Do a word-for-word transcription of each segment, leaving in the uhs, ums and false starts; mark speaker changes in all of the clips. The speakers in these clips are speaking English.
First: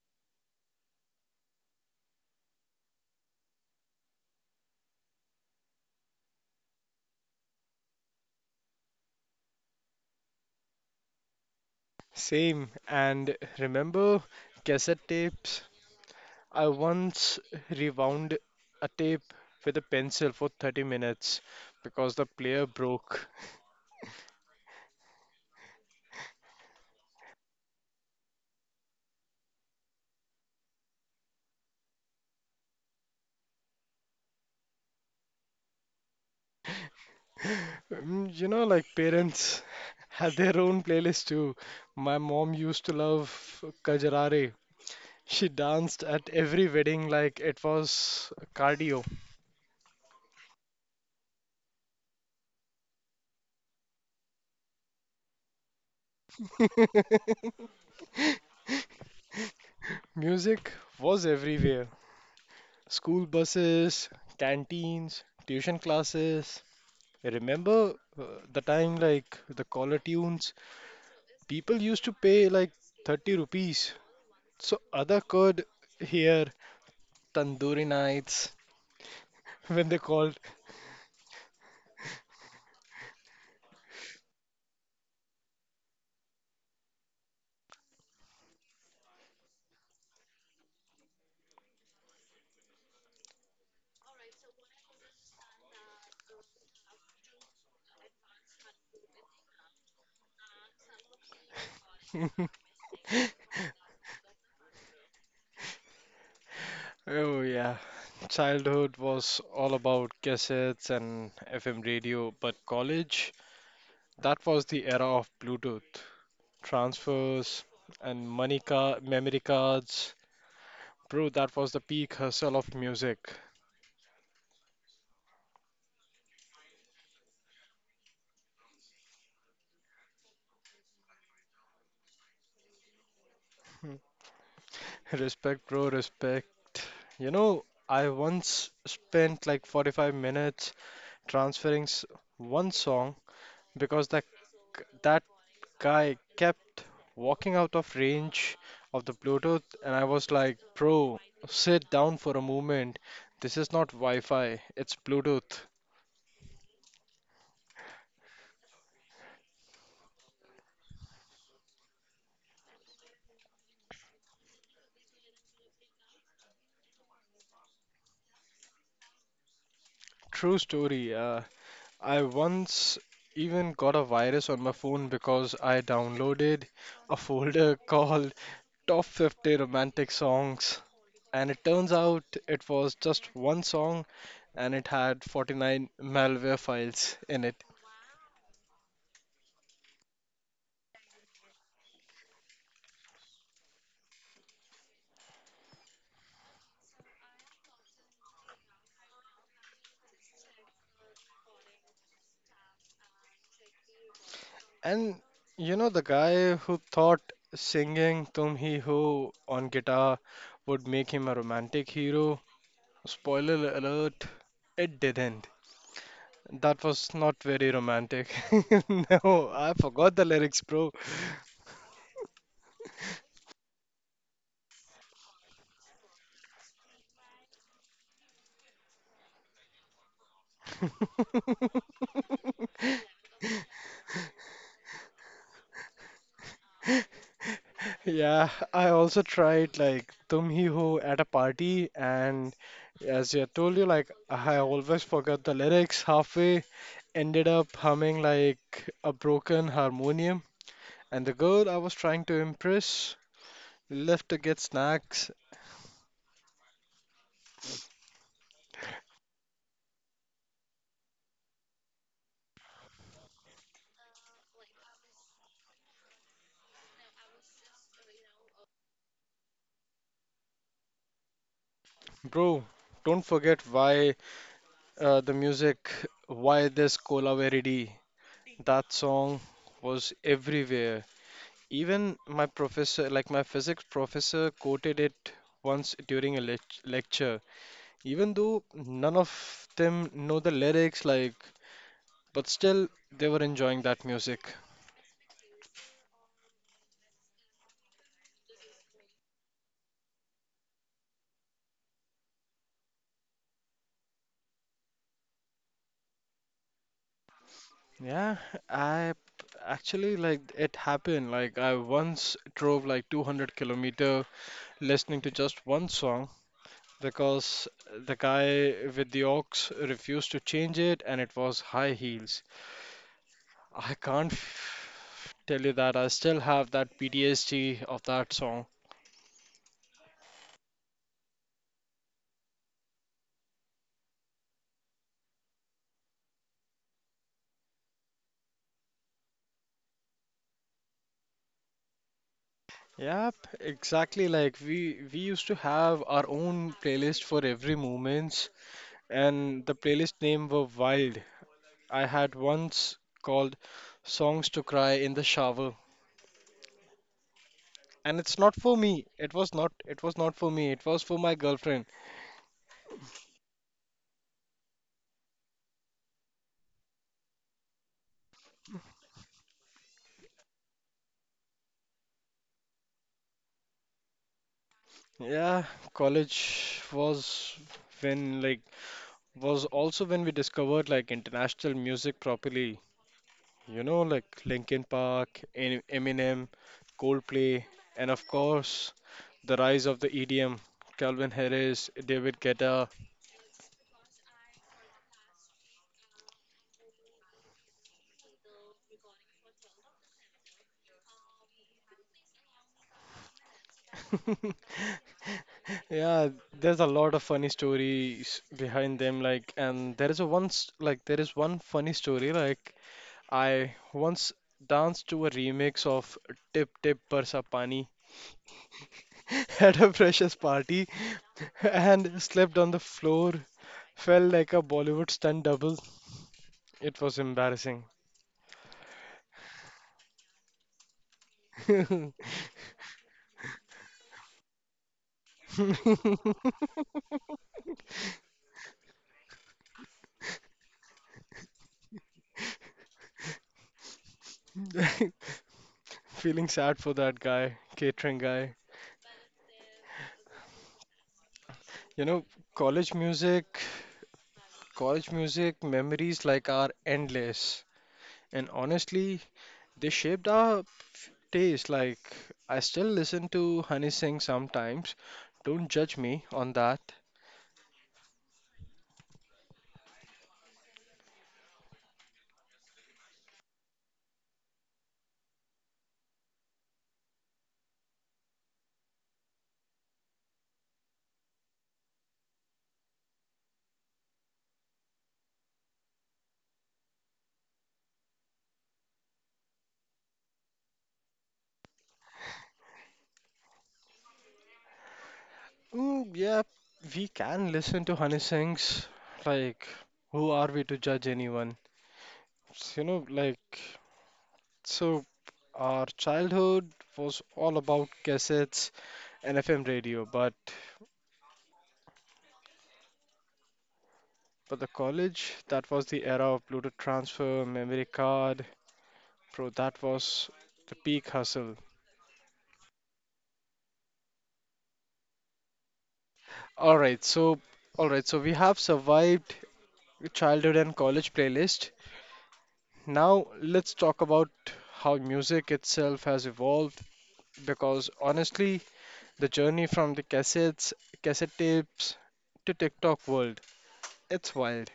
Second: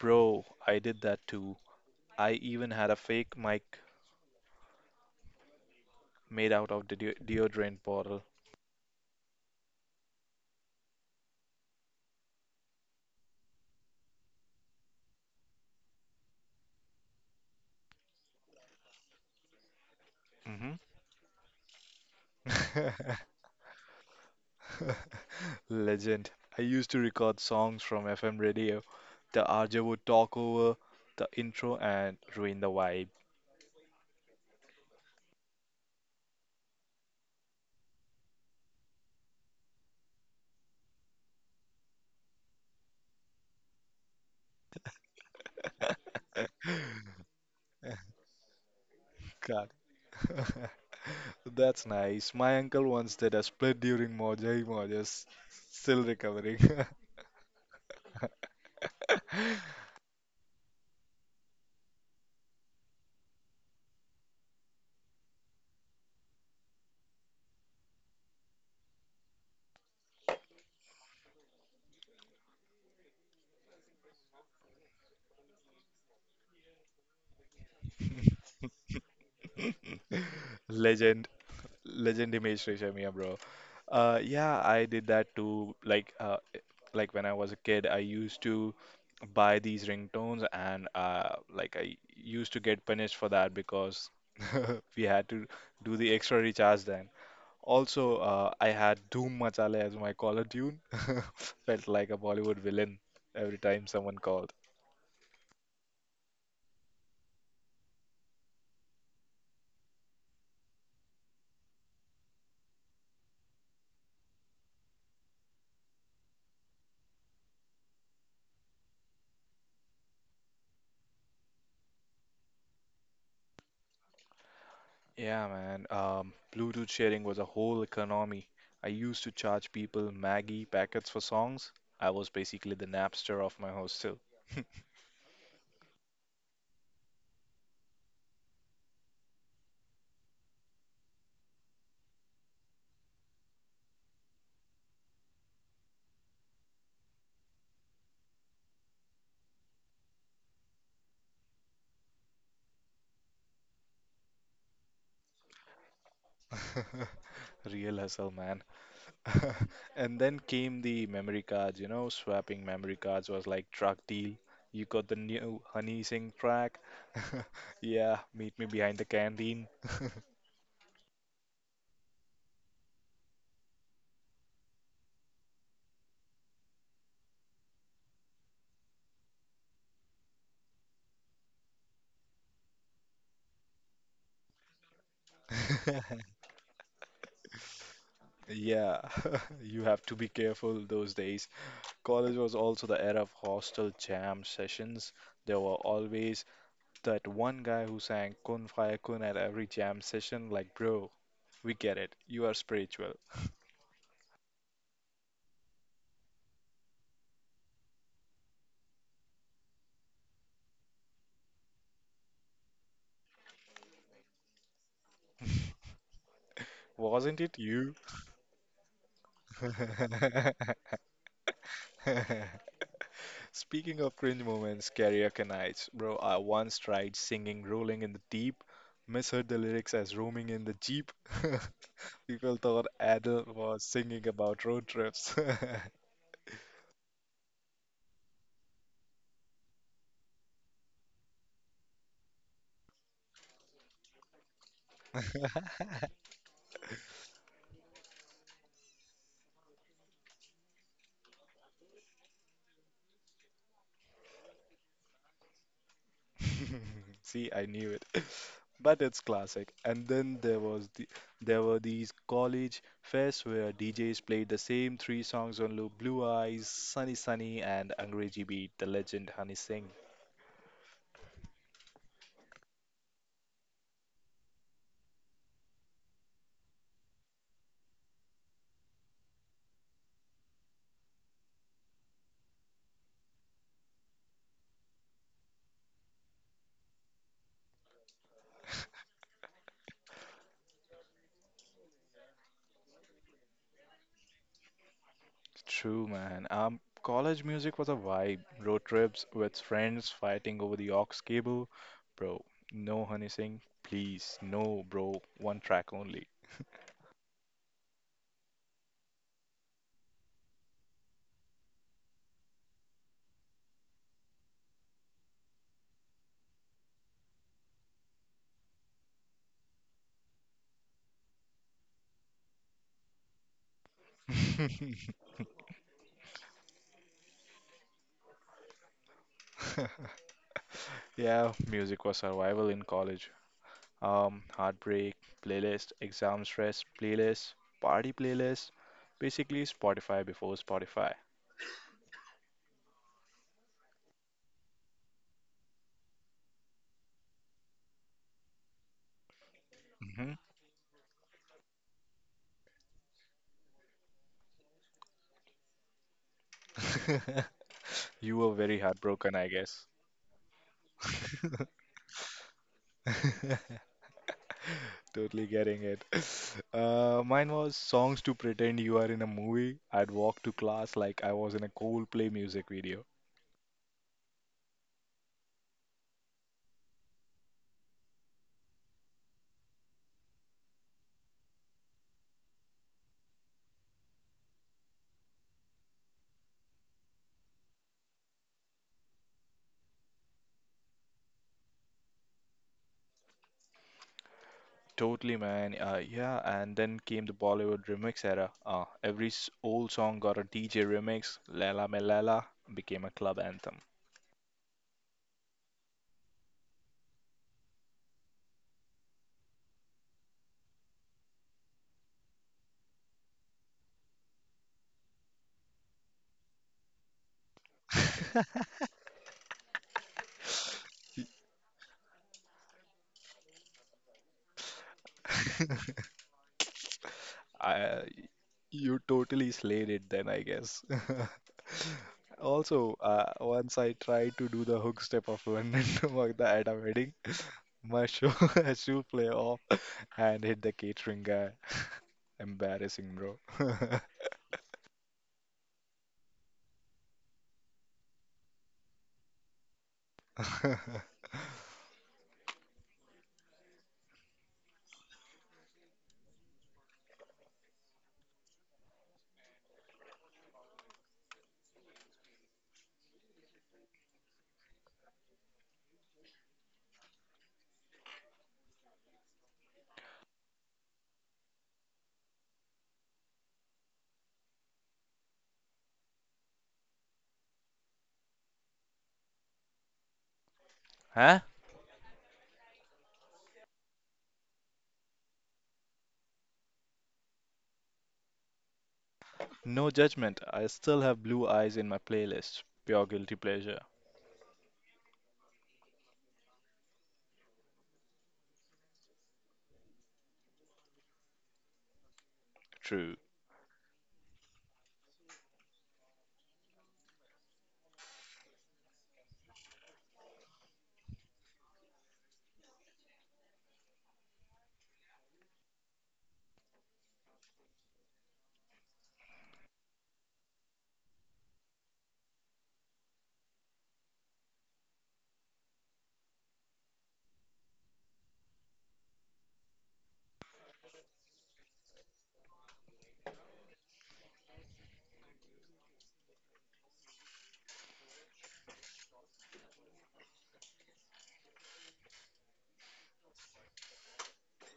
Speaker 1: Bro, I did that too. I even had a fake mic made out of the de deodorant bottle.
Speaker 2: Same. And remember cassette tapes? I once rewound a tape with a pencil
Speaker 1: Hmm
Speaker 2: for thirty minutes because the player broke.
Speaker 1: Legend. I used to record songs from F M radio. The R J would talk over the intro and ruin the vibe.
Speaker 2: Mm. You know, like parents had their own playlist too. My mom used to love Kajarare. She danced at every wedding like it was cardio.
Speaker 1: God. That's nice. My uncle once did a split during Mojai Mojas. Still recovering.
Speaker 2: Music was everywhere. School buses, canteens, tuition classes. I remember uh, the time like the collar tunes. People used to pay like thirty rupees so other could hear tandoori nights when they called.
Speaker 1: Legend. Legend Himesh Reshammiya, bro. Uh, yeah, I did that too. Like, uh, like when I was a kid, I used to buy these ringtones, and uh, like I used to get punished for that because we had to do the extra recharge. Also, uh, I had Doom Machale as my caller tune. Felt like a Bollywood villain every time someone called.
Speaker 2: Oh yeah. Childhood was all about cassettes and F M radio, but college, that was the era of Bluetooth, transfers, and money card, memory cards. Bro, that was the peak hustle of music.
Speaker 1: Yeah, man. Um, Bluetooth sharing was a whole economy. I used to charge people Maggie packets for songs. I was basically the Napster of my hostel.
Speaker 2: Respect, bro, respect. You know, I once spent like forty-five minutes transferring s- one song because that g- that guy kept walking out of range of the Bluetooth, and I was like, "Bro, sit down for a moment. This is not Wi-Fi, it's Bluetooth."
Speaker 1: Real hustle, man. And then came the memory cards. You know, swapping memory cards was like drug deal. You got the new Honey Singh track. Yeah, meet me behind the canteen.
Speaker 2: True story. Uh, I once even got a virus on my phone because I downloaded a folder called Top fifty Romantic Songs. And it turns out it was just one song and it had forty-nine malware files in it.
Speaker 1: Yeah, you have to be careful those days. College was also the era of hostel jam sessions. There were always that one guy who sang Kun Fire Kun at every jam session, like, bro, we get it. You are spiritual.
Speaker 2: And you know, the guy who thought singing Tum Hi Ho on guitar would make him a romantic hero, spoiler alert, it didn't. That
Speaker 1: Wasn't
Speaker 2: was
Speaker 1: it
Speaker 2: not
Speaker 1: you?
Speaker 2: very romantic. No, I forgot the lyrics, bro.
Speaker 1: Speaking of cringe moments, karaoke nights, bro, I once tried singing Rolling in the Deep, misheard the lyrics as roaming in the Jeep. People thought Adam was singing about road trips.
Speaker 2: Yeah, I also tried like Tum Hi Ho at a party, and as I told you, like I always forgot the lyrics halfway, ended up humming like a broken harmonium, and the girl I was trying to impress left to get snacks.
Speaker 1: See, I knew it. But it's classic. And then there was the there were these college fests where D Js played the same three songs on loop: Blue Eyes, Sunny Sunny, and Angrezi Beat, the legend Honey Singh.
Speaker 2: Bro, don't forget why uh, the music, why this Cola Veridi. That song was everywhere. Even my professor, like my physics professor, quoted it once during a lec- lecture. Even though none of them know the lyrics, like, but still they were enjoying that music.
Speaker 1: True, man. Um, college music was a vibe. Road trips with friends fighting over the aux cable. Bro, no Honey Singh, please. No, bro. One track only.
Speaker 2: Yeah, I p- actually like it happened. Like I once drove like two hundred kilometer listening to just one song because the guy with the aux refused to change it and it was high heels. I can't f- Tell you that I still have that P T S D of that song.
Speaker 1: Yeah, music was survival in college. Um, heartbreak, playlist, exam stress, playlist, party playlist, basically Spotify before Spotify.
Speaker 2: Yep, exactly. Like we we used to have our own playlist for every moments, and the
Speaker 1: Hmm
Speaker 2: playlist name were wild. I had once called "Songs to Cry in the Shower,"
Speaker 1: You were
Speaker 2: and it's
Speaker 1: very
Speaker 2: not for
Speaker 1: heartbroken,
Speaker 2: me.
Speaker 1: I
Speaker 2: It
Speaker 1: guess.
Speaker 2: was not. It was not for me. It was for my girlfriend.
Speaker 1: Totally getting it. Uh, mine was songs to pretend you are in a movie. I'd walk to class like I was in a Coldplay music video.
Speaker 2: Yeah, college was when like was also when we discovered like international music properly. You know, like Linkin Park, Em- Eminem, Coldplay, and of course, the rise of the E D M, Calvin Harris, David Guetta.
Speaker 1: Totally, man. Uh, yeah, and then came the Bollywood remix era. Uh, every s- old song got a D J remix. Lela Me Lela became a club anthem.
Speaker 2: Yeah, there's a lot of funny stories behind them. Like, and there is a once, like, There is one funny story. Like, I once danced to a remix of Tip Tip Barsa Pani at a precious party and slept on the floor. Fell like a Bollywood stunt double. It was
Speaker 1: I,
Speaker 2: embarrassing.
Speaker 1: you totally slayed it then, I guess. Also, uh, once I tried to do the hook step of London to Magda at a wedding, my shoe, shoe play off and hit the catering guy. Embarrassing, bro.
Speaker 2: Feeling sad for that guy, catering guy. You know, college music, college music memories like are endless. And honestly, they shaped our taste. Like, I still listen to Honey Singh sometimes. Don't judge me on that.
Speaker 1: Huh? No judgment, I still have Blue Eyes in my playlist. Pure guilty pleasure.
Speaker 2: Mm, yeah, we can listen to Honey Singh's. Like, who are we to judge anyone? You
Speaker 1: True.
Speaker 2: know, like. So, our childhood was all about cassettes and F M radio, but for the college, that was the era of Bluetooth transfer, memory card, bro, that was the peak hustle. All right, so all right, so we have survived childhood and college playlist. Now let's talk about how music itself has evolved because honestly, the journey from the cassettes, cassette tapes to TikTok world, it's wild.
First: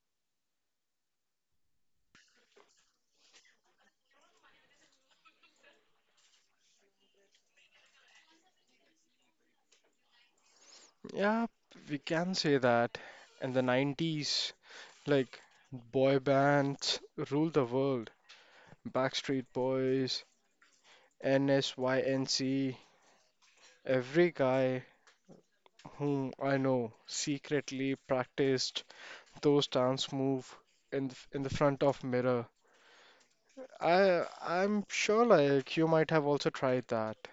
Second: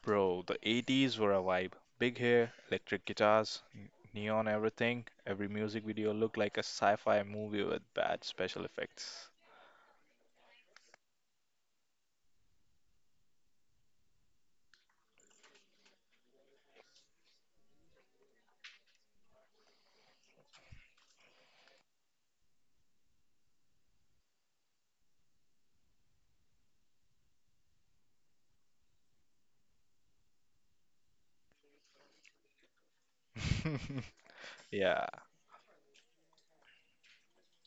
Speaker 1: Bro, the eighties were a vibe. Big hair, electric guitars, n- neon everything. Every music video looked like a sci-fi movie with bad special effects.
Speaker 2: Yeah, we can say that. In the nineties, like boy bands ruled the world. Backstreet Boys, NSYNC, every guy whom I know secretly practiced those dance move in the, in the front of mirror. I
Speaker 1: Yeah.
Speaker 2: I'm sure like you might have also tried that.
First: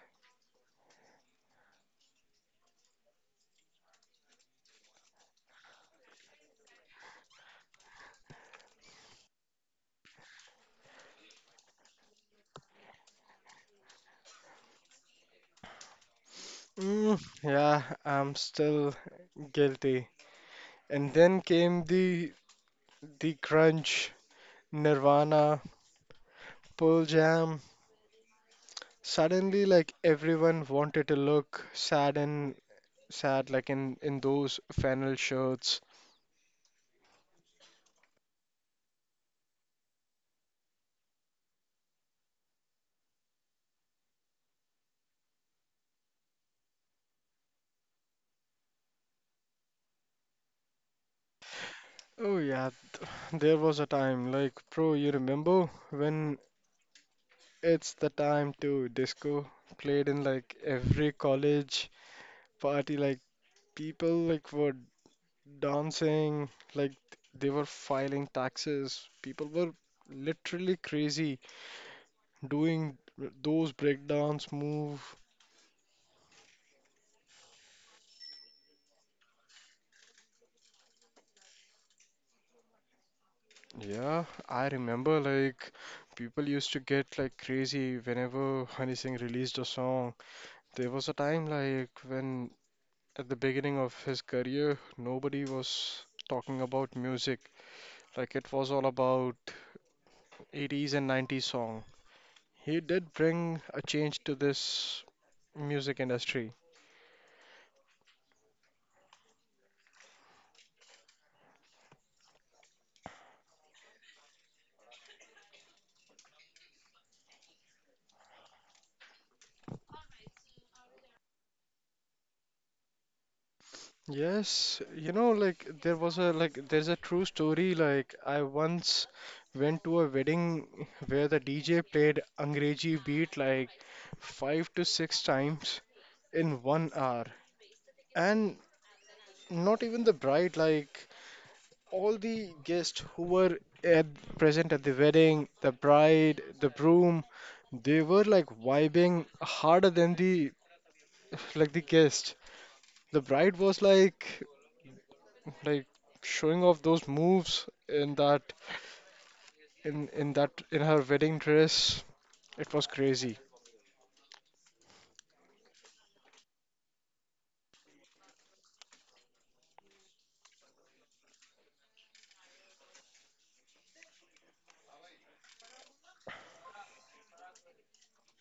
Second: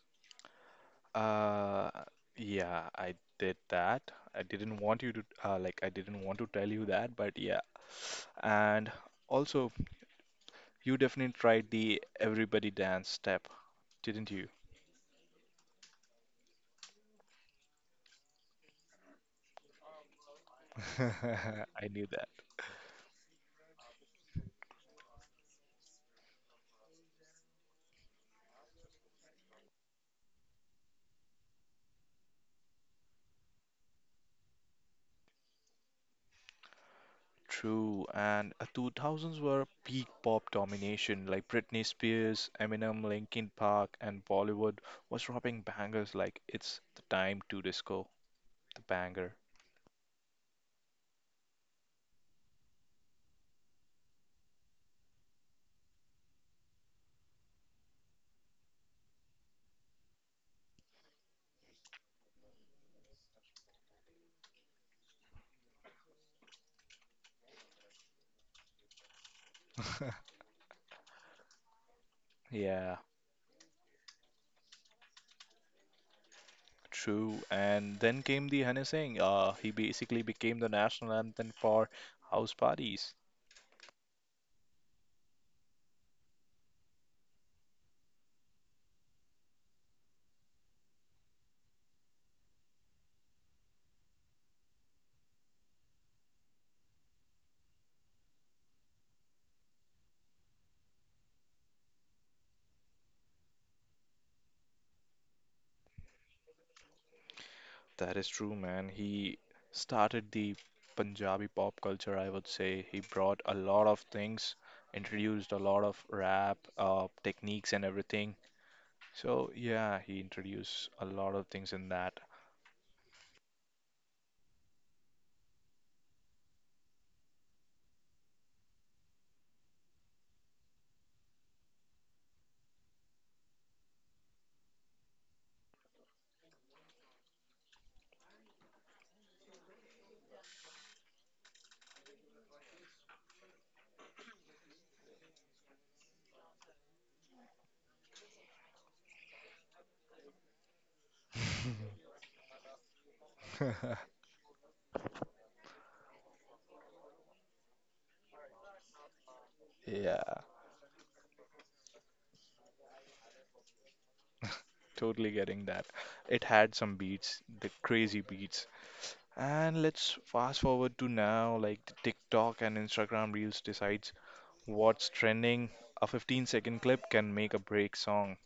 Speaker 1: Uh, yeah, I did that. I didn't want you to, uh, like, I didn't want to tell you that, but yeah. And also, you definitely tried the everybody dance step, didn't you?
Speaker 2: Mm, yeah, I'm still guilty. And then came
Speaker 1: I knew that.
Speaker 2: the the grunge, Nirvana, Pearl Jam, suddenly like everyone wanted to look sad and sad like in in those flannel shirts.
Speaker 1: True, and uh, two thousands were peak pop domination, like Britney Spears, Eminem, Linkin Park, and Bollywood was dropping bangers like It's the Time to Disco, the banger.
Speaker 2: Oh yeah, there was a time like bro, you remember when it's the time to disco played in like every college party like people like were dancing like they were filing taxes. People were literally crazy doing
Speaker 1: Yeah,
Speaker 2: those breakdance move.
Speaker 1: true. And then came the Honey Singh. Uh, he basically became the national anthem for house parties.
Speaker 2: Yeah, I remember like people used to get like crazy whenever Honey Singh released a song. There was a time like when at the beginning of his career, nobody was talking about music. Like it was all about eighties and nineties song. He did bring a change to this music industry.
Speaker 1: That is true, man. He started the Punjabi pop culture, I would say. He brought a lot of things, introduced a lot of rap, uh, techniques, and everything. So, yeah, he introduced a lot of things in that.
Speaker 2: Yes, you know, like there was a like there's a true story. Like I once went to a wedding where the D J played Angrezi beat like five to six times in one hour, and not even the bride, like all the guests who were at, present at the wedding, the bride, the groom, they were like vibing harder than the like the guest. The bride was like like showing off those moves in that in in
Speaker 1: Yeah,
Speaker 2: that in her wedding dress. It was crazy.
Speaker 1: totally getting that. It had some beats, the crazy beats. And let's fast forward to now, like the TikTok and Instagram Reels decides what's trending. A fifteen second clip can make a break song.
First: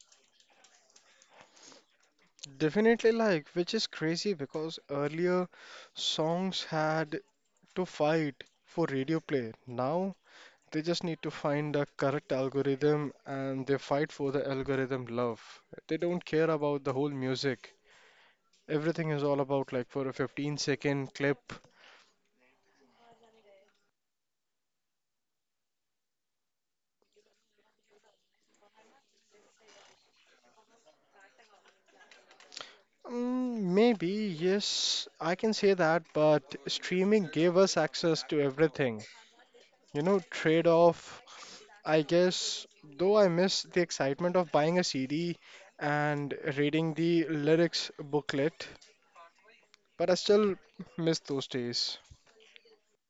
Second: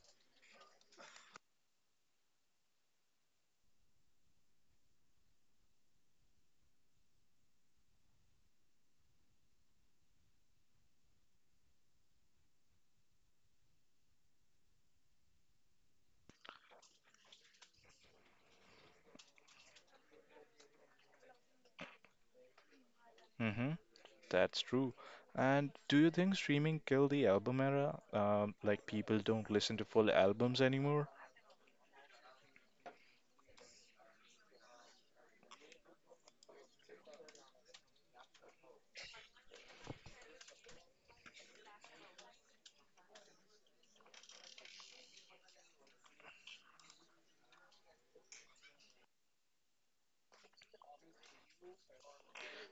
Speaker 2: Definitely like, which is crazy because earlier songs had to fight for radio play. Now they just need to find the correct algorithm and they fight for the algorithm love. They don't care about the whole music. Everything is all about like for a fifteen second clip.
Speaker 1: Mm-hmm, that's true. And do you think streaming killed the album era? Um, like people don't listen to full albums anymore?
Speaker 2: Mm, maybe, yes, I can say that, but streaming gave us access to everything. You know, trade off, I guess, though I miss the excitement of buying a C D and reading the lyrics booklet, but I still miss those days.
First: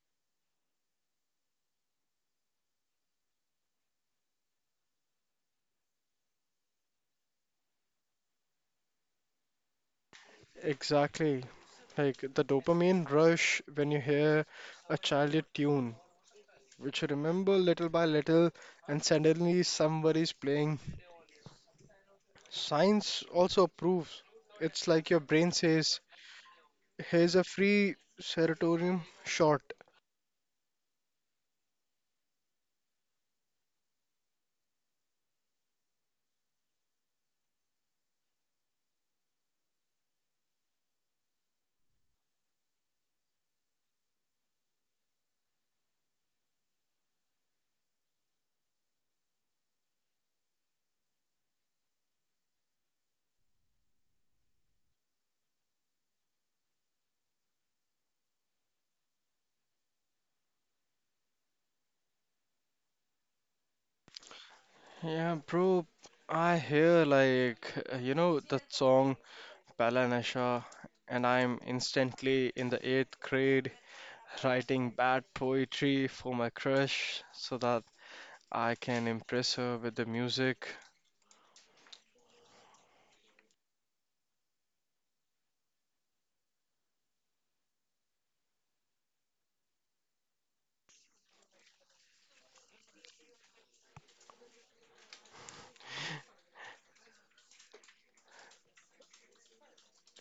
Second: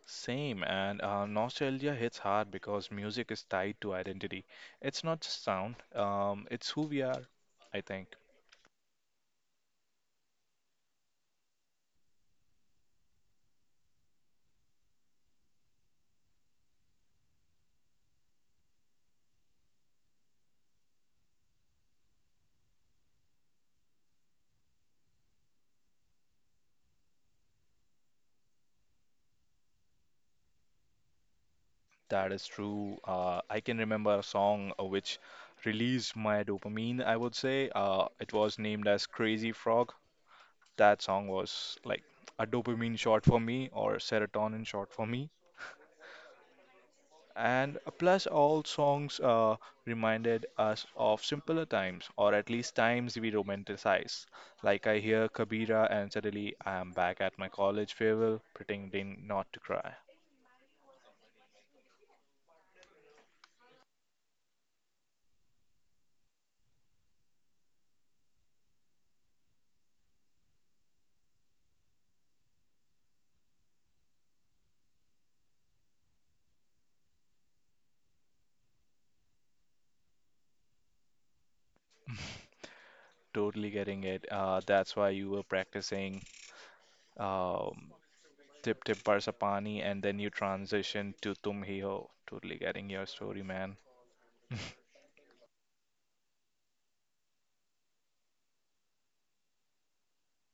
Speaker 1: Same, and uh, nostalgia hits hard because music is tied to identity. It's not just sound, um, it's who we are, I think.
Speaker 2: Exactly. Like the dopamine rush when you hear a childhood tune, which you remember little by little, and suddenly somebody's playing. Science also proves it's like your brain says, here's a free serotonin shot.
Speaker 1: That is true. Uh, I can remember a song uh, which released my dopamine, I would say. Uh, it was named as Crazy Frog. That song was like a dopamine shot for me, or serotonin shot for me. And plus, all songs uh, reminded us of simpler times, or at least times we romanticize. Like I hear Kabira, and suddenly I am back at my college farewell, pretending not to cry.
Speaker 2: Yeah, bro, I hear like, uh, you know, that song Pehla Nasha, and I'm instantly in the eighth grade writing bad poetry for my crush so that I can impress her with the music.
Speaker 1: Totally getting it. Uh, that's why you were practicing um, Tip Tip Barsapani, and then you transitioned to Tum Hi Ho. Totally getting your story, man.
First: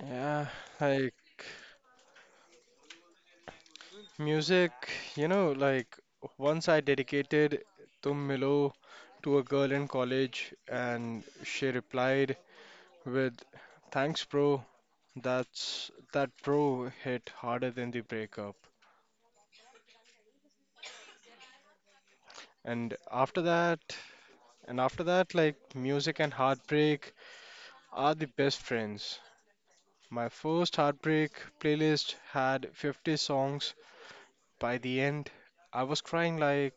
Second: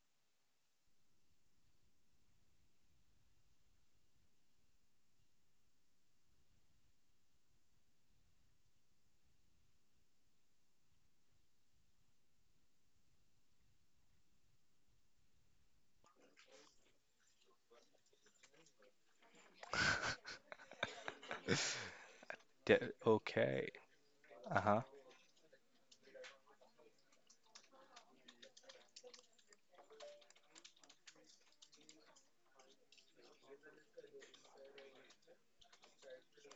Speaker 2: Yeah, like. Music, you know, like once I dedicated Tum Milo to a girl in college, and she replied with, Thanks, bro. That's that bro hit harder than the breakup.
Speaker 1: Yeah,
Speaker 2: And after
Speaker 1: okay.
Speaker 2: that, and
Speaker 1: Uh-huh.
Speaker 2: after that, like music and heartbreak are the best friends. My first heartbreak playlist had fifty songs. By the end, I was crying like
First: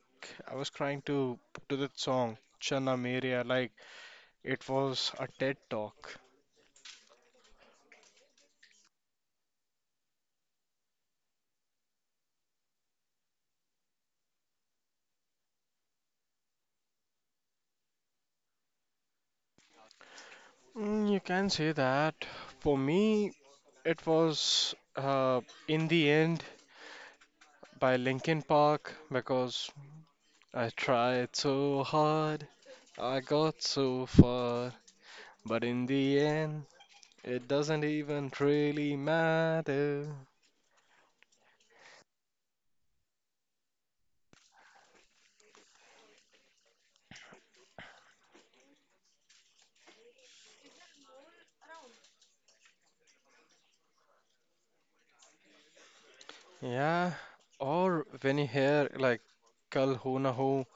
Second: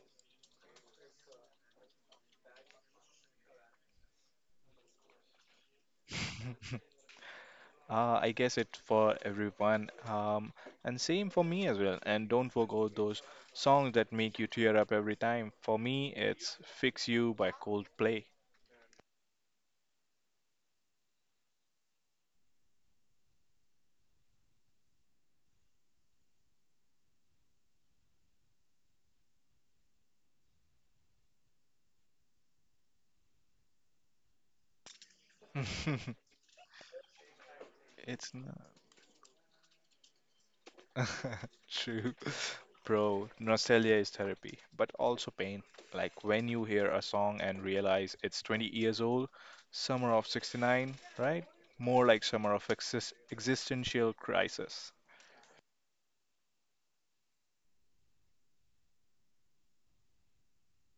Speaker 2: I was crying to to that song, Chana Meria, like. It was a TED talk.
Speaker 1: Uh, I guess it's for everyone, um, and same for me as well. And don't forget those songs that make you tear up every time. For me, it's "Fix You" by Coldplay.
Speaker 2: Mm, you can say that. For me, it was uh, In the End by Linkin Park because I tried so hard, I got so far, but in the end, it doesn't
Speaker 1: It's
Speaker 2: even
Speaker 1: not
Speaker 2: really matter.
Speaker 1: true, bro. Nostalgia is therapy, but also pain. Like when you hear a song and realize it's twenty years old, summer of sixty-nine, right? More like summer of exis existential crisis.
Speaker 2: Yeah, or when you hear like Kal Ho Na Ho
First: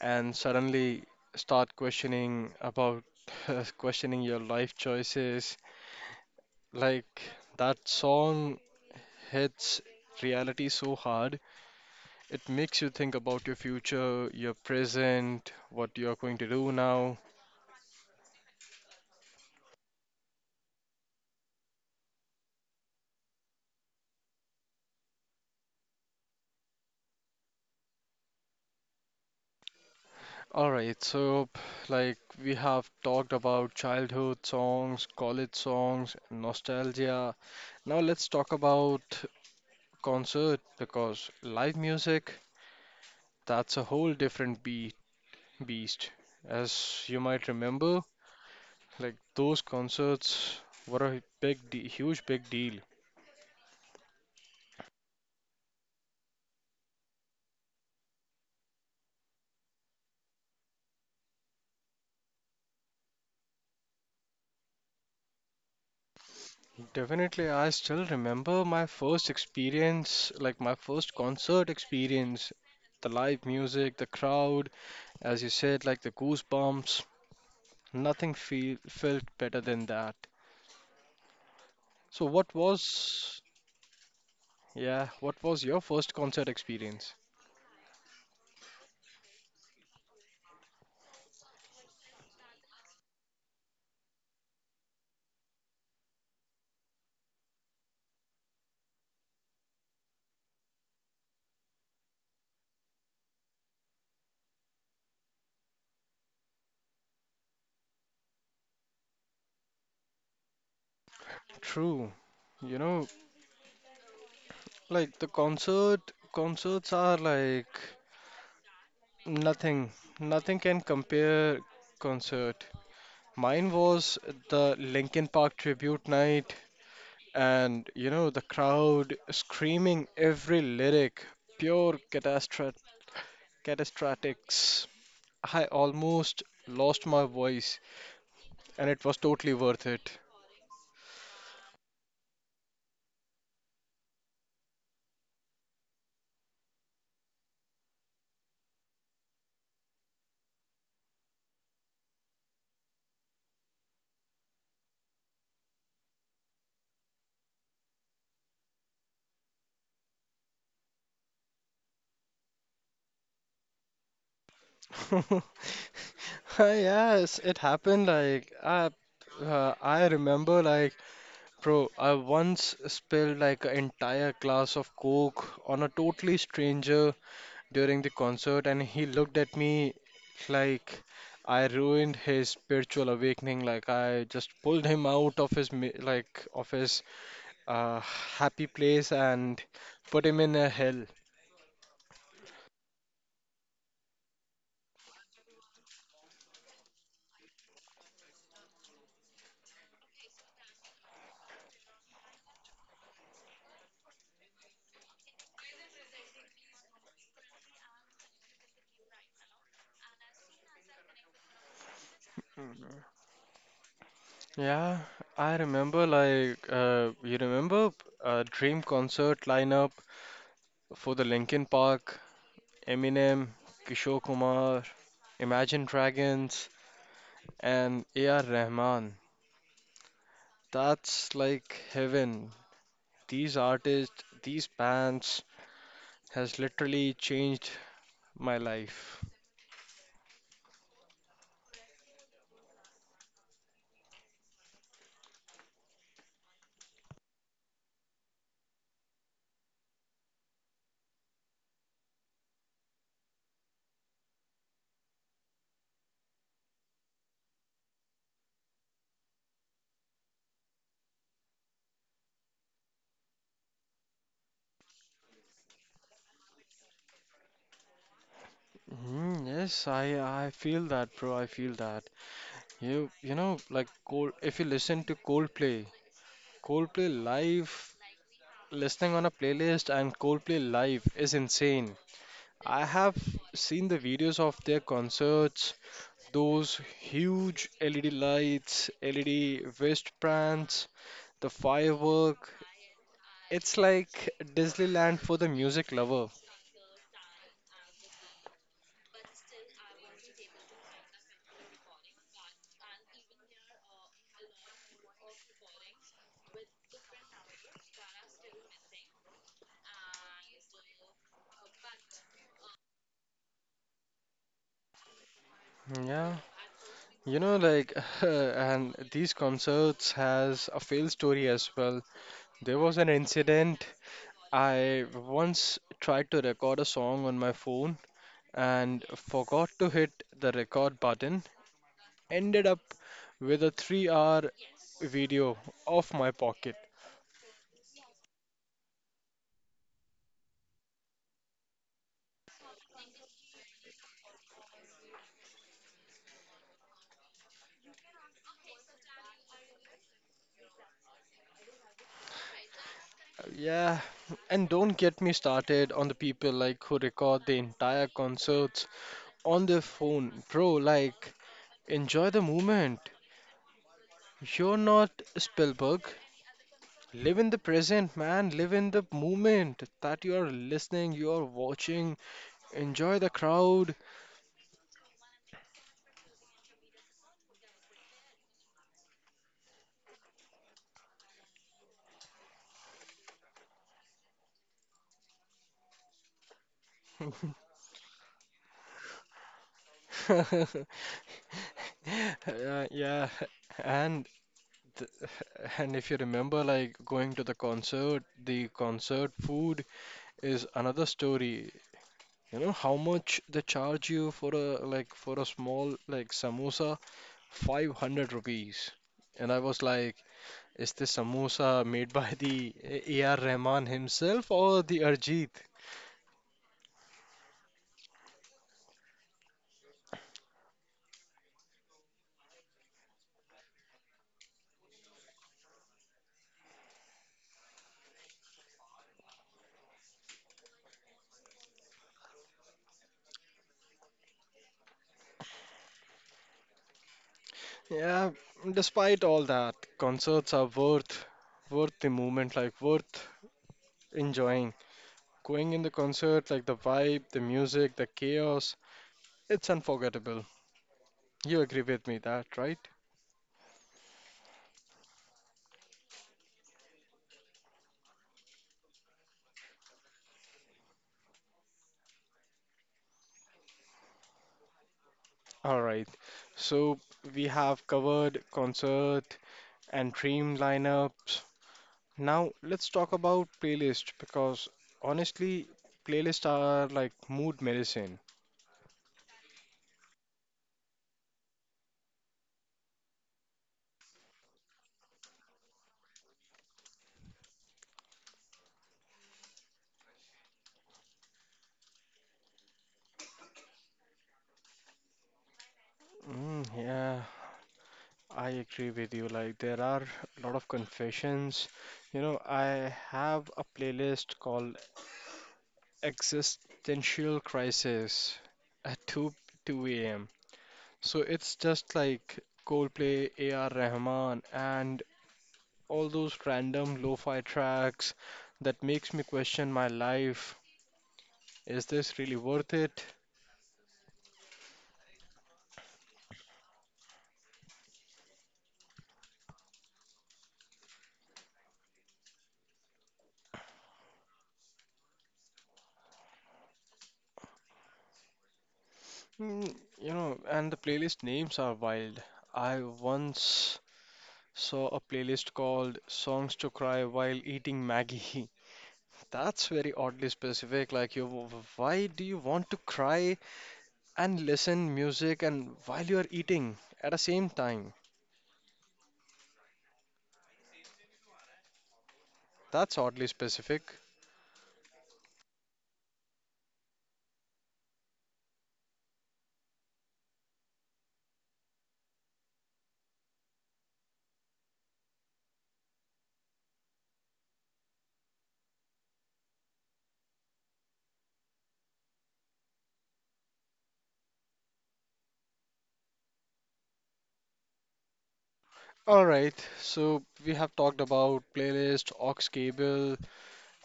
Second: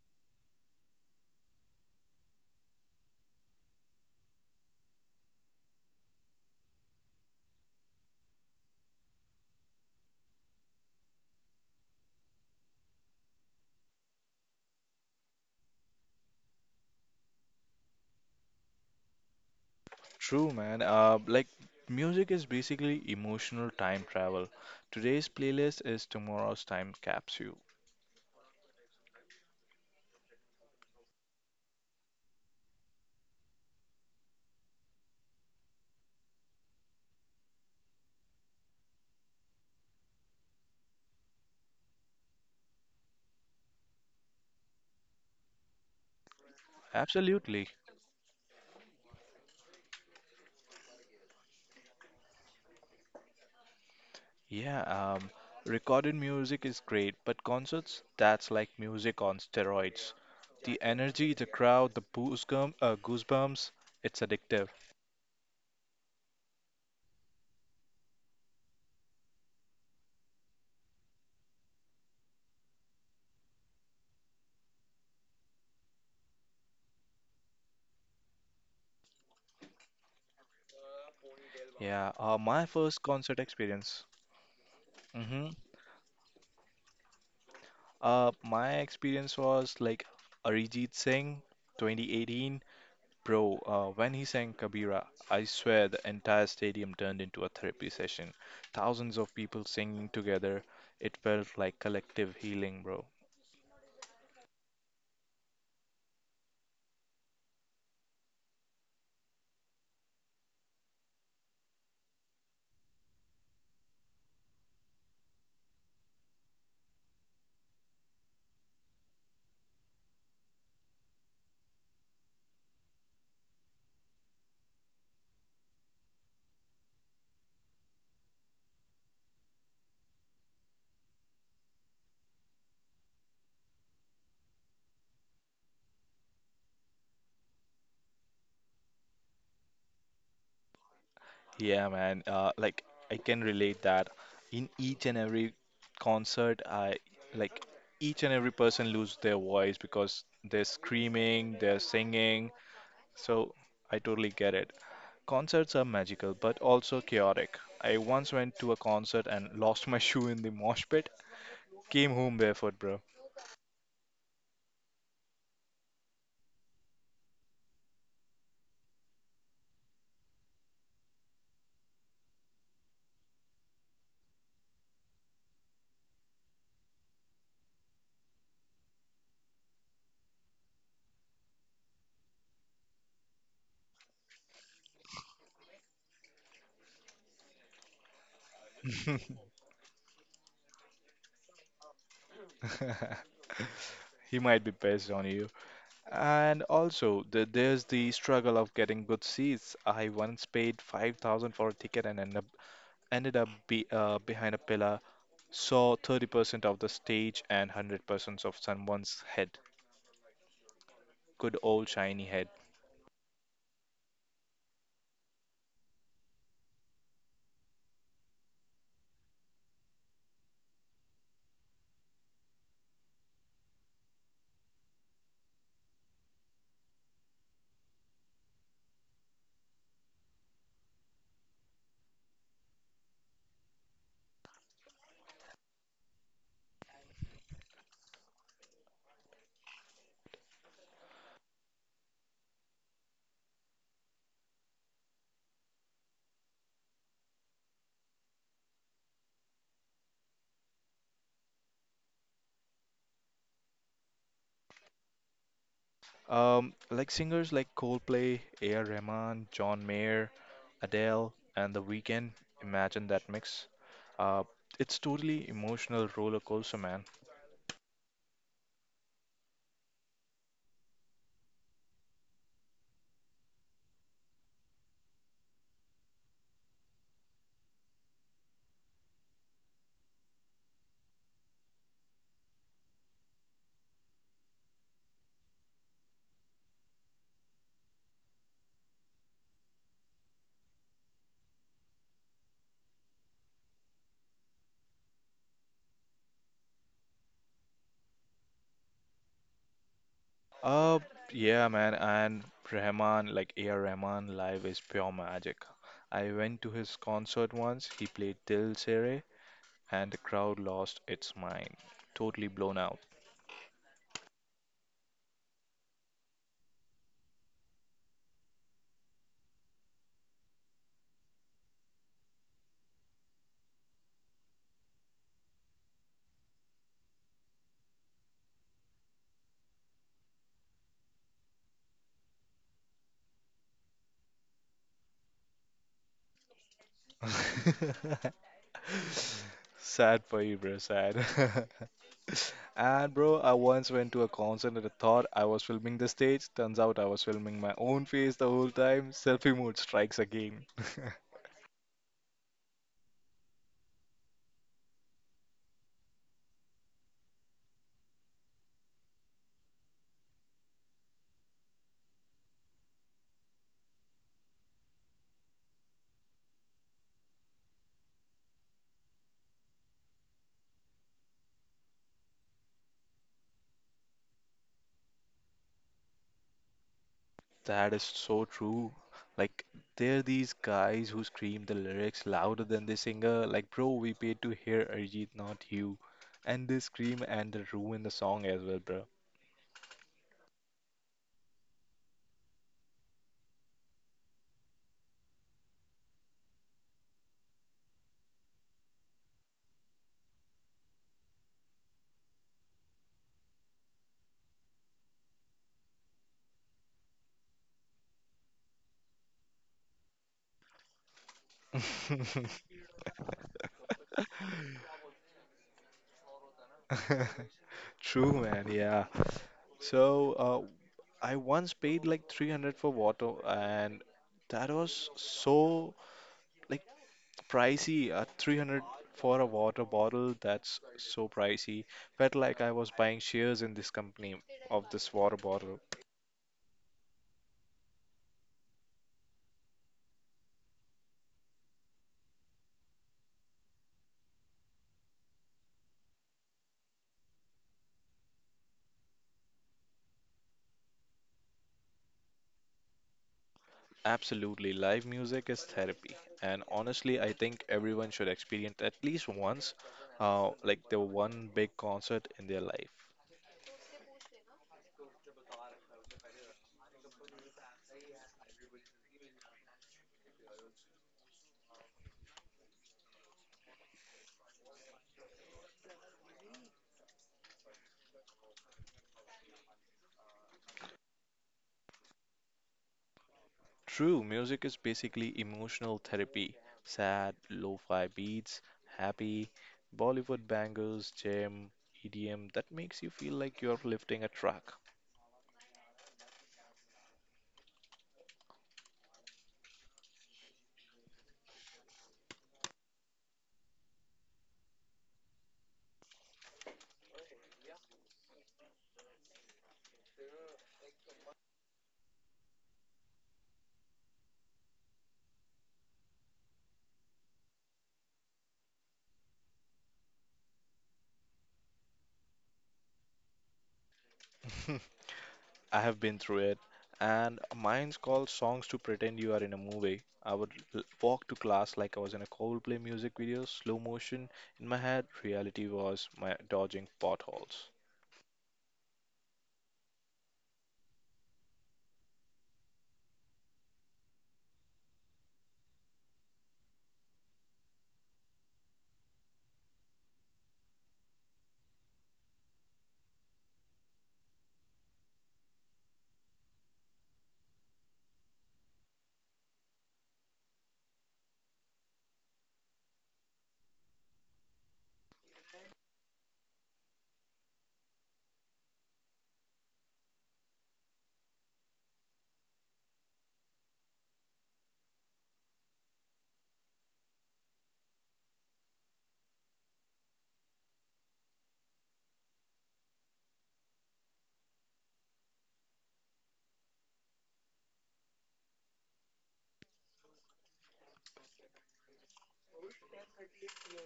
Speaker 2: and suddenly start questioning about questioning your life choices. Like that song hits reality so hard, it makes you think about your future, your present, what you're going to do now.
Speaker 1: True, man. Uh, like music is basically emotional time travel. Today's playlist is tomorrow's time capsule.
Speaker 2: All right, so like we have talked about childhood songs, college songs, nostalgia. Now let's talk about concert because live music, that's a whole different be beast. As you might remember,
Speaker 1: Absolutely.
Speaker 2: like those concerts were a big de huge big deal.
Speaker 1: Yeah, um, recorded music is great, but concerts, that's like music on steroids. The energy, the crowd, the goosebumps, uh, goosebumps, it's addictive.
Speaker 2: Definitely, I still remember my first experience, like my first concert experience, the live music, the crowd, as you said, like the goosebumps. Nothing feel, felt better than that. So
Speaker 1: Yeah,
Speaker 2: what
Speaker 1: uh, my first
Speaker 2: was,
Speaker 1: concert experience.
Speaker 2: yeah, what was your
Speaker 1: Hmm
Speaker 2: first concert experience?
Speaker 1: Uh, my experience was like Arijit Singh, twenty eighteen. Bro, uh, when he sang Kabira, I swear the entire stadium turned into a therapy session. Thousands of people singing together. It felt like collective healing, bro.
Speaker 2: True. You know, like the concert, concerts are like nothing, nothing can compare concert. Mine was the Linkin Park tribute night. And you know, the crowd screaming every lyric, pure catastro- catastrophics. I almost lost my voice, and it was totally worth it.
Speaker 1: Yeah, man. Uh, like I can relate that. In each and every concert, I like each and every person lose their voice because they're screaming, they're singing. So I totally get it. Concerts are magical, but also chaotic. I once went to a concert and lost my shoe in the mosh pit. Came home barefoot, bro.
Speaker 2: Yes, it happened. Like I, uh, I remember, like bro, I once spilled like an entire glass of Coke on a totally stranger during the concert, and he looked at me like I ruined his spiritual awakening. Like I just pulled him out of his mi- like of his uh, happy place and put him in a hell.
Speaker 1: He might be pissed on you. And also, the, there's the struggle of getting good seats. I once paid five thousand for a ticket and ended up, ended up be, uh, behind a pillar, saw thirty percent of the stage and one hundred percent of someone's head. Good old shiny head.
Speaker 2: Yeah, I remember, like uh, you remember uh, dream concert lineup for the Linkin Park, Eminem, Kishore Kumar, Imagine Dragons, and A R. Rahman. That's like heaven. These artists, these bands has literally changed my life.
Speaker 1: Um, like singers like Coldplay, A R. Rahman, John Mayer, Adele, and The Weeknd. Imagine that mix. Uh, it's totally emotional roller coaster, man.
Speaker 2: Mhm, yes, I I feel that, bro. I feel that. You you know, like, Cold, if you listen to Coldplay, Coldplay live, listening on a playlist and Coldplay live is insane. I have seen the videos of their concerts, those huge L E D lights, L E D wristbands, the firework. It's like Disneyland for the music lover.
Speaker 1: Uh, yeah, man, and Rahman, like A R. Rahman, live is pure magic. I went to his concert once, he played Dil Sere, and the crowd lost its mind. Totally blown out.
Speaker 2: Yeah, you know, like, and these concerts has a fail story as well. There was an incident. I once tried to record a song on my phone and forgot to hit the record button. Ended up with a three-hour video off my pocket.
Speaker 1: Sad for you, bro, sad. And bro, I once went to a concert and I thought I was filming the stage. Turns out I was filming my own face the whole time. Selfie mode strikes again.
Speaker 2: Yeah, and don't get me started on the people like who record the entire concerts on their phone. Bro, like, enjoy the moment. You're not Spielberg. Live in the present, man. Live in the moment that you're listening, you're watching. Enjoy the crowd.
Speaker 1: That is so true. Like, there are these guys who scream the lyrics louder than the singer. Like, bro, we paid to hear Arijit, not you. And they scream and they ruin the song as well, bro.
Speaker 2: Uh, yeah, and th- and if you remember, like going to the concert, the concert food is another story. You know how much they charge you for a like for a small like samosa? five hundred rupees. And I was like, is the samosa made by the A R. Rahman himself or the Arjit?
Speaker 1: True, man. Yeah. So, uh, I once paid like three hundred for water, and that was so like pricey. Uh, three hundred for a water bottle, that's so pricey. Felt like I was buying shares in this company of this water bottle.
Speaker 2: Yeah, despite all that, concerts are worth worth the moment, like worth enjoying. Going in the concert, like the vibe, the music, the chaos, it's unforgettable. You agree with me that, right?
Speaker 1: Absolutely, live music is therapy, and honestly, I think everyone should experience at least once, uh, like the one big concert in their life.
Speaker 2: All right. So we have covered concert and dream lineups. Now let's talk about playlist because honestly, playlists are like mood medicine.
Speaker 1: True, music is basically emotional therapy. Sad, lo-fi beats, happy, Bollywood bangers, jam, E D M, that makes you feel like you're lifting a truck.
Speaker 2: Mm, yeah, I agree with you. Like, there are a lot of confessions. You know, I have a playlist called Existential Crisis at 2 2 a.m. So it's just like Coldplay, A R. Rahman, and all those random lo-fi tracks that makes me question my life. Is this really worth it?
Speaker 1: I have been through it. And mine's called Songs to Pretend You Are in a Movie. I would l- walk to class like I was in a Coldplay music video, slow motion in my head. Reality was my dodging potholes.
Speaker 2: Mm, you know, and the playlist names are wild. I once saw a playlist called Songs to Cry While Eating Maggie. That's very oddly specific. Like, you, why do you want to cry and listen music and while you are eating at the same time? That's oddly specific. All right, so we have talked about playlist, aux cable,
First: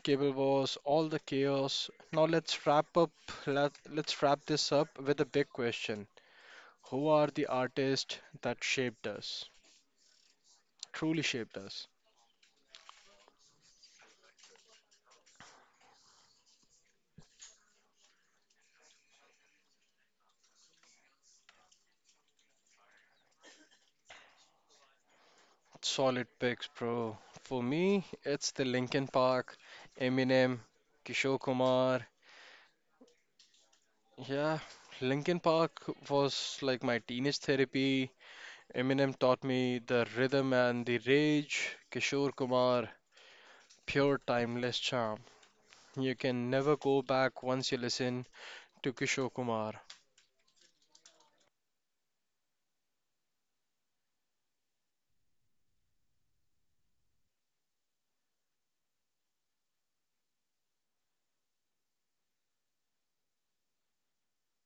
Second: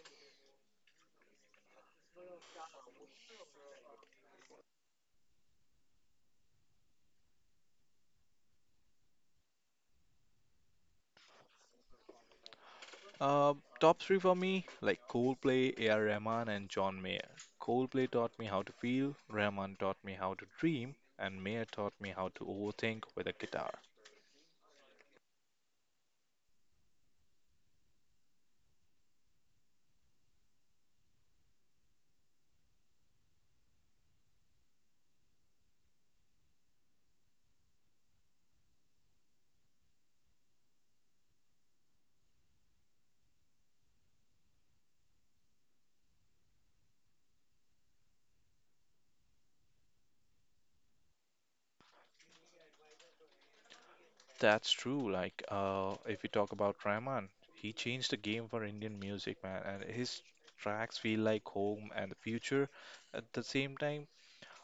Speaker 2: cable wars, all the chaos. Now let's wrap up. Let, let's wrap this up with a big question. Who are the artists that shaped us? Truly shaped us?
Speaker 1: Uh, Top three for me, like Coldplay, A R. Rahman, and John Mayer. Coldplay taught me how to feel, Rahman taught me how to dream, and Mayer taught me how to overthink with a guitar.
Speaker 2: Solid picks, bro. For me, it's the Linkin Park, Eminem, Kishore Kumar. Yeah, Linkin Park was like my teenage therapy. Eminem taught me the rhythm and the rage. Kishore Kumar, pure timeless charm. You can never go back once you listen to Kishore Kumar.
Speaker 1: That's true. Like, uh, if we talk about Rahman, he changed the game for Indian music, man. And his tracks feel like home and the future. At the same time,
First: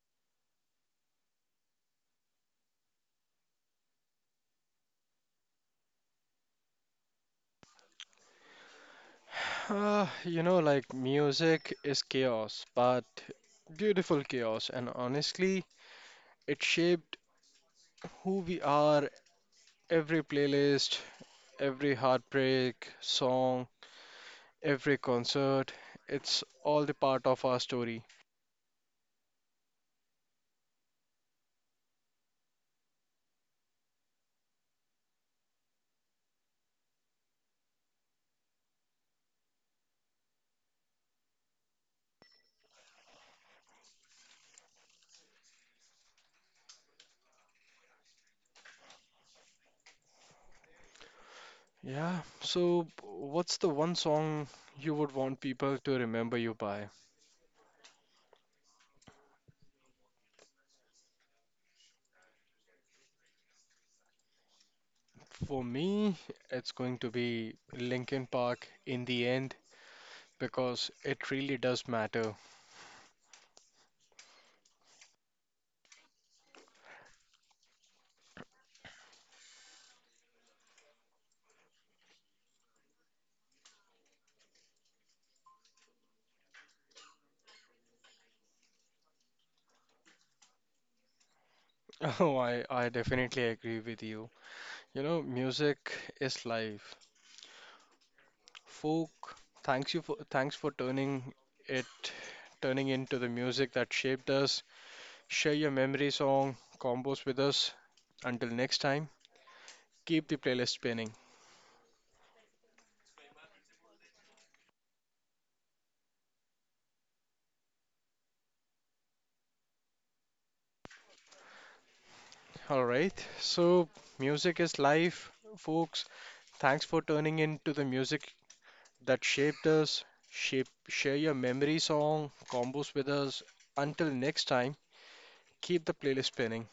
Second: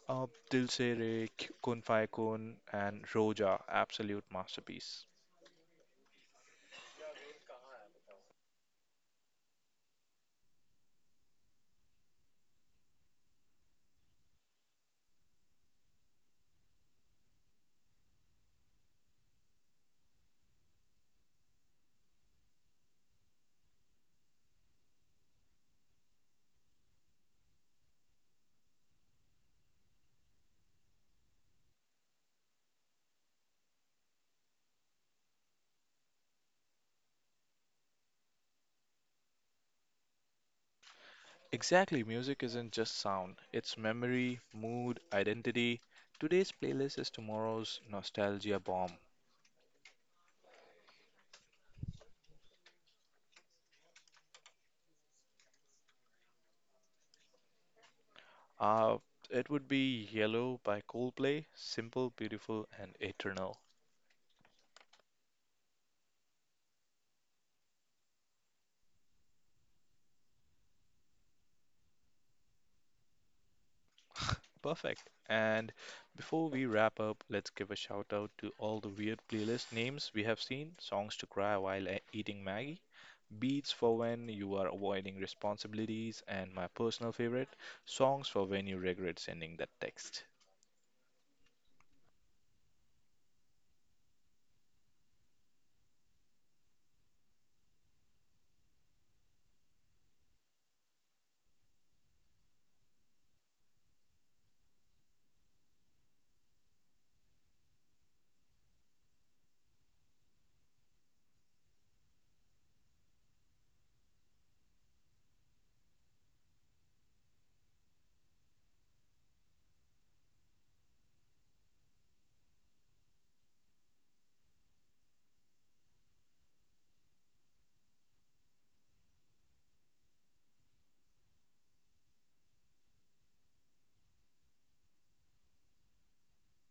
Speaker 1: uh, Dil Se Re, K- Kun Fai Kun, and Roja, absolute masterpiece.
Speaker 2: Ah, you know, like music is chaos, but beautiful chaos, and honestly, it shaped who we are. Every playlist, every heartbreak song, every concert, it's all the part of our story.
Speaker 1: Exactly, music isn't just sound, it's memory, mood, identity. Today's playlist is tomorrow's nostalgia bomb.
Speaker 2: Yeah, so what's the one song you would want people to remember you by?
Speaker 1: Uh, it would be Yellow by Coldplay, simple, beautiful, and eternal.
Speaker 2: For me, it's going to be Linkin Park in the end because it really does matter.
Speaker 1: Perfect. And before we wrap up, let's give a shout out to all the weird playlist names we have seen songs to cry while e- eating Maggie, beats for when you are avoiding responsibilities, and my personal favorite, songs for when you regret sending that text.
Speaker 2: Oh, I, I definitely agree with you. You know, music is life. Folk, thanks you for thanks for turning it turning into the music that shaped us. Share your memory song combos with us. Until next time, keep the playlist spinning. All right. So music is life, folks. Thanks for turning into the music that shaped us. Shape, share your memory song combos with us. Until next time, keep the playlist spinning.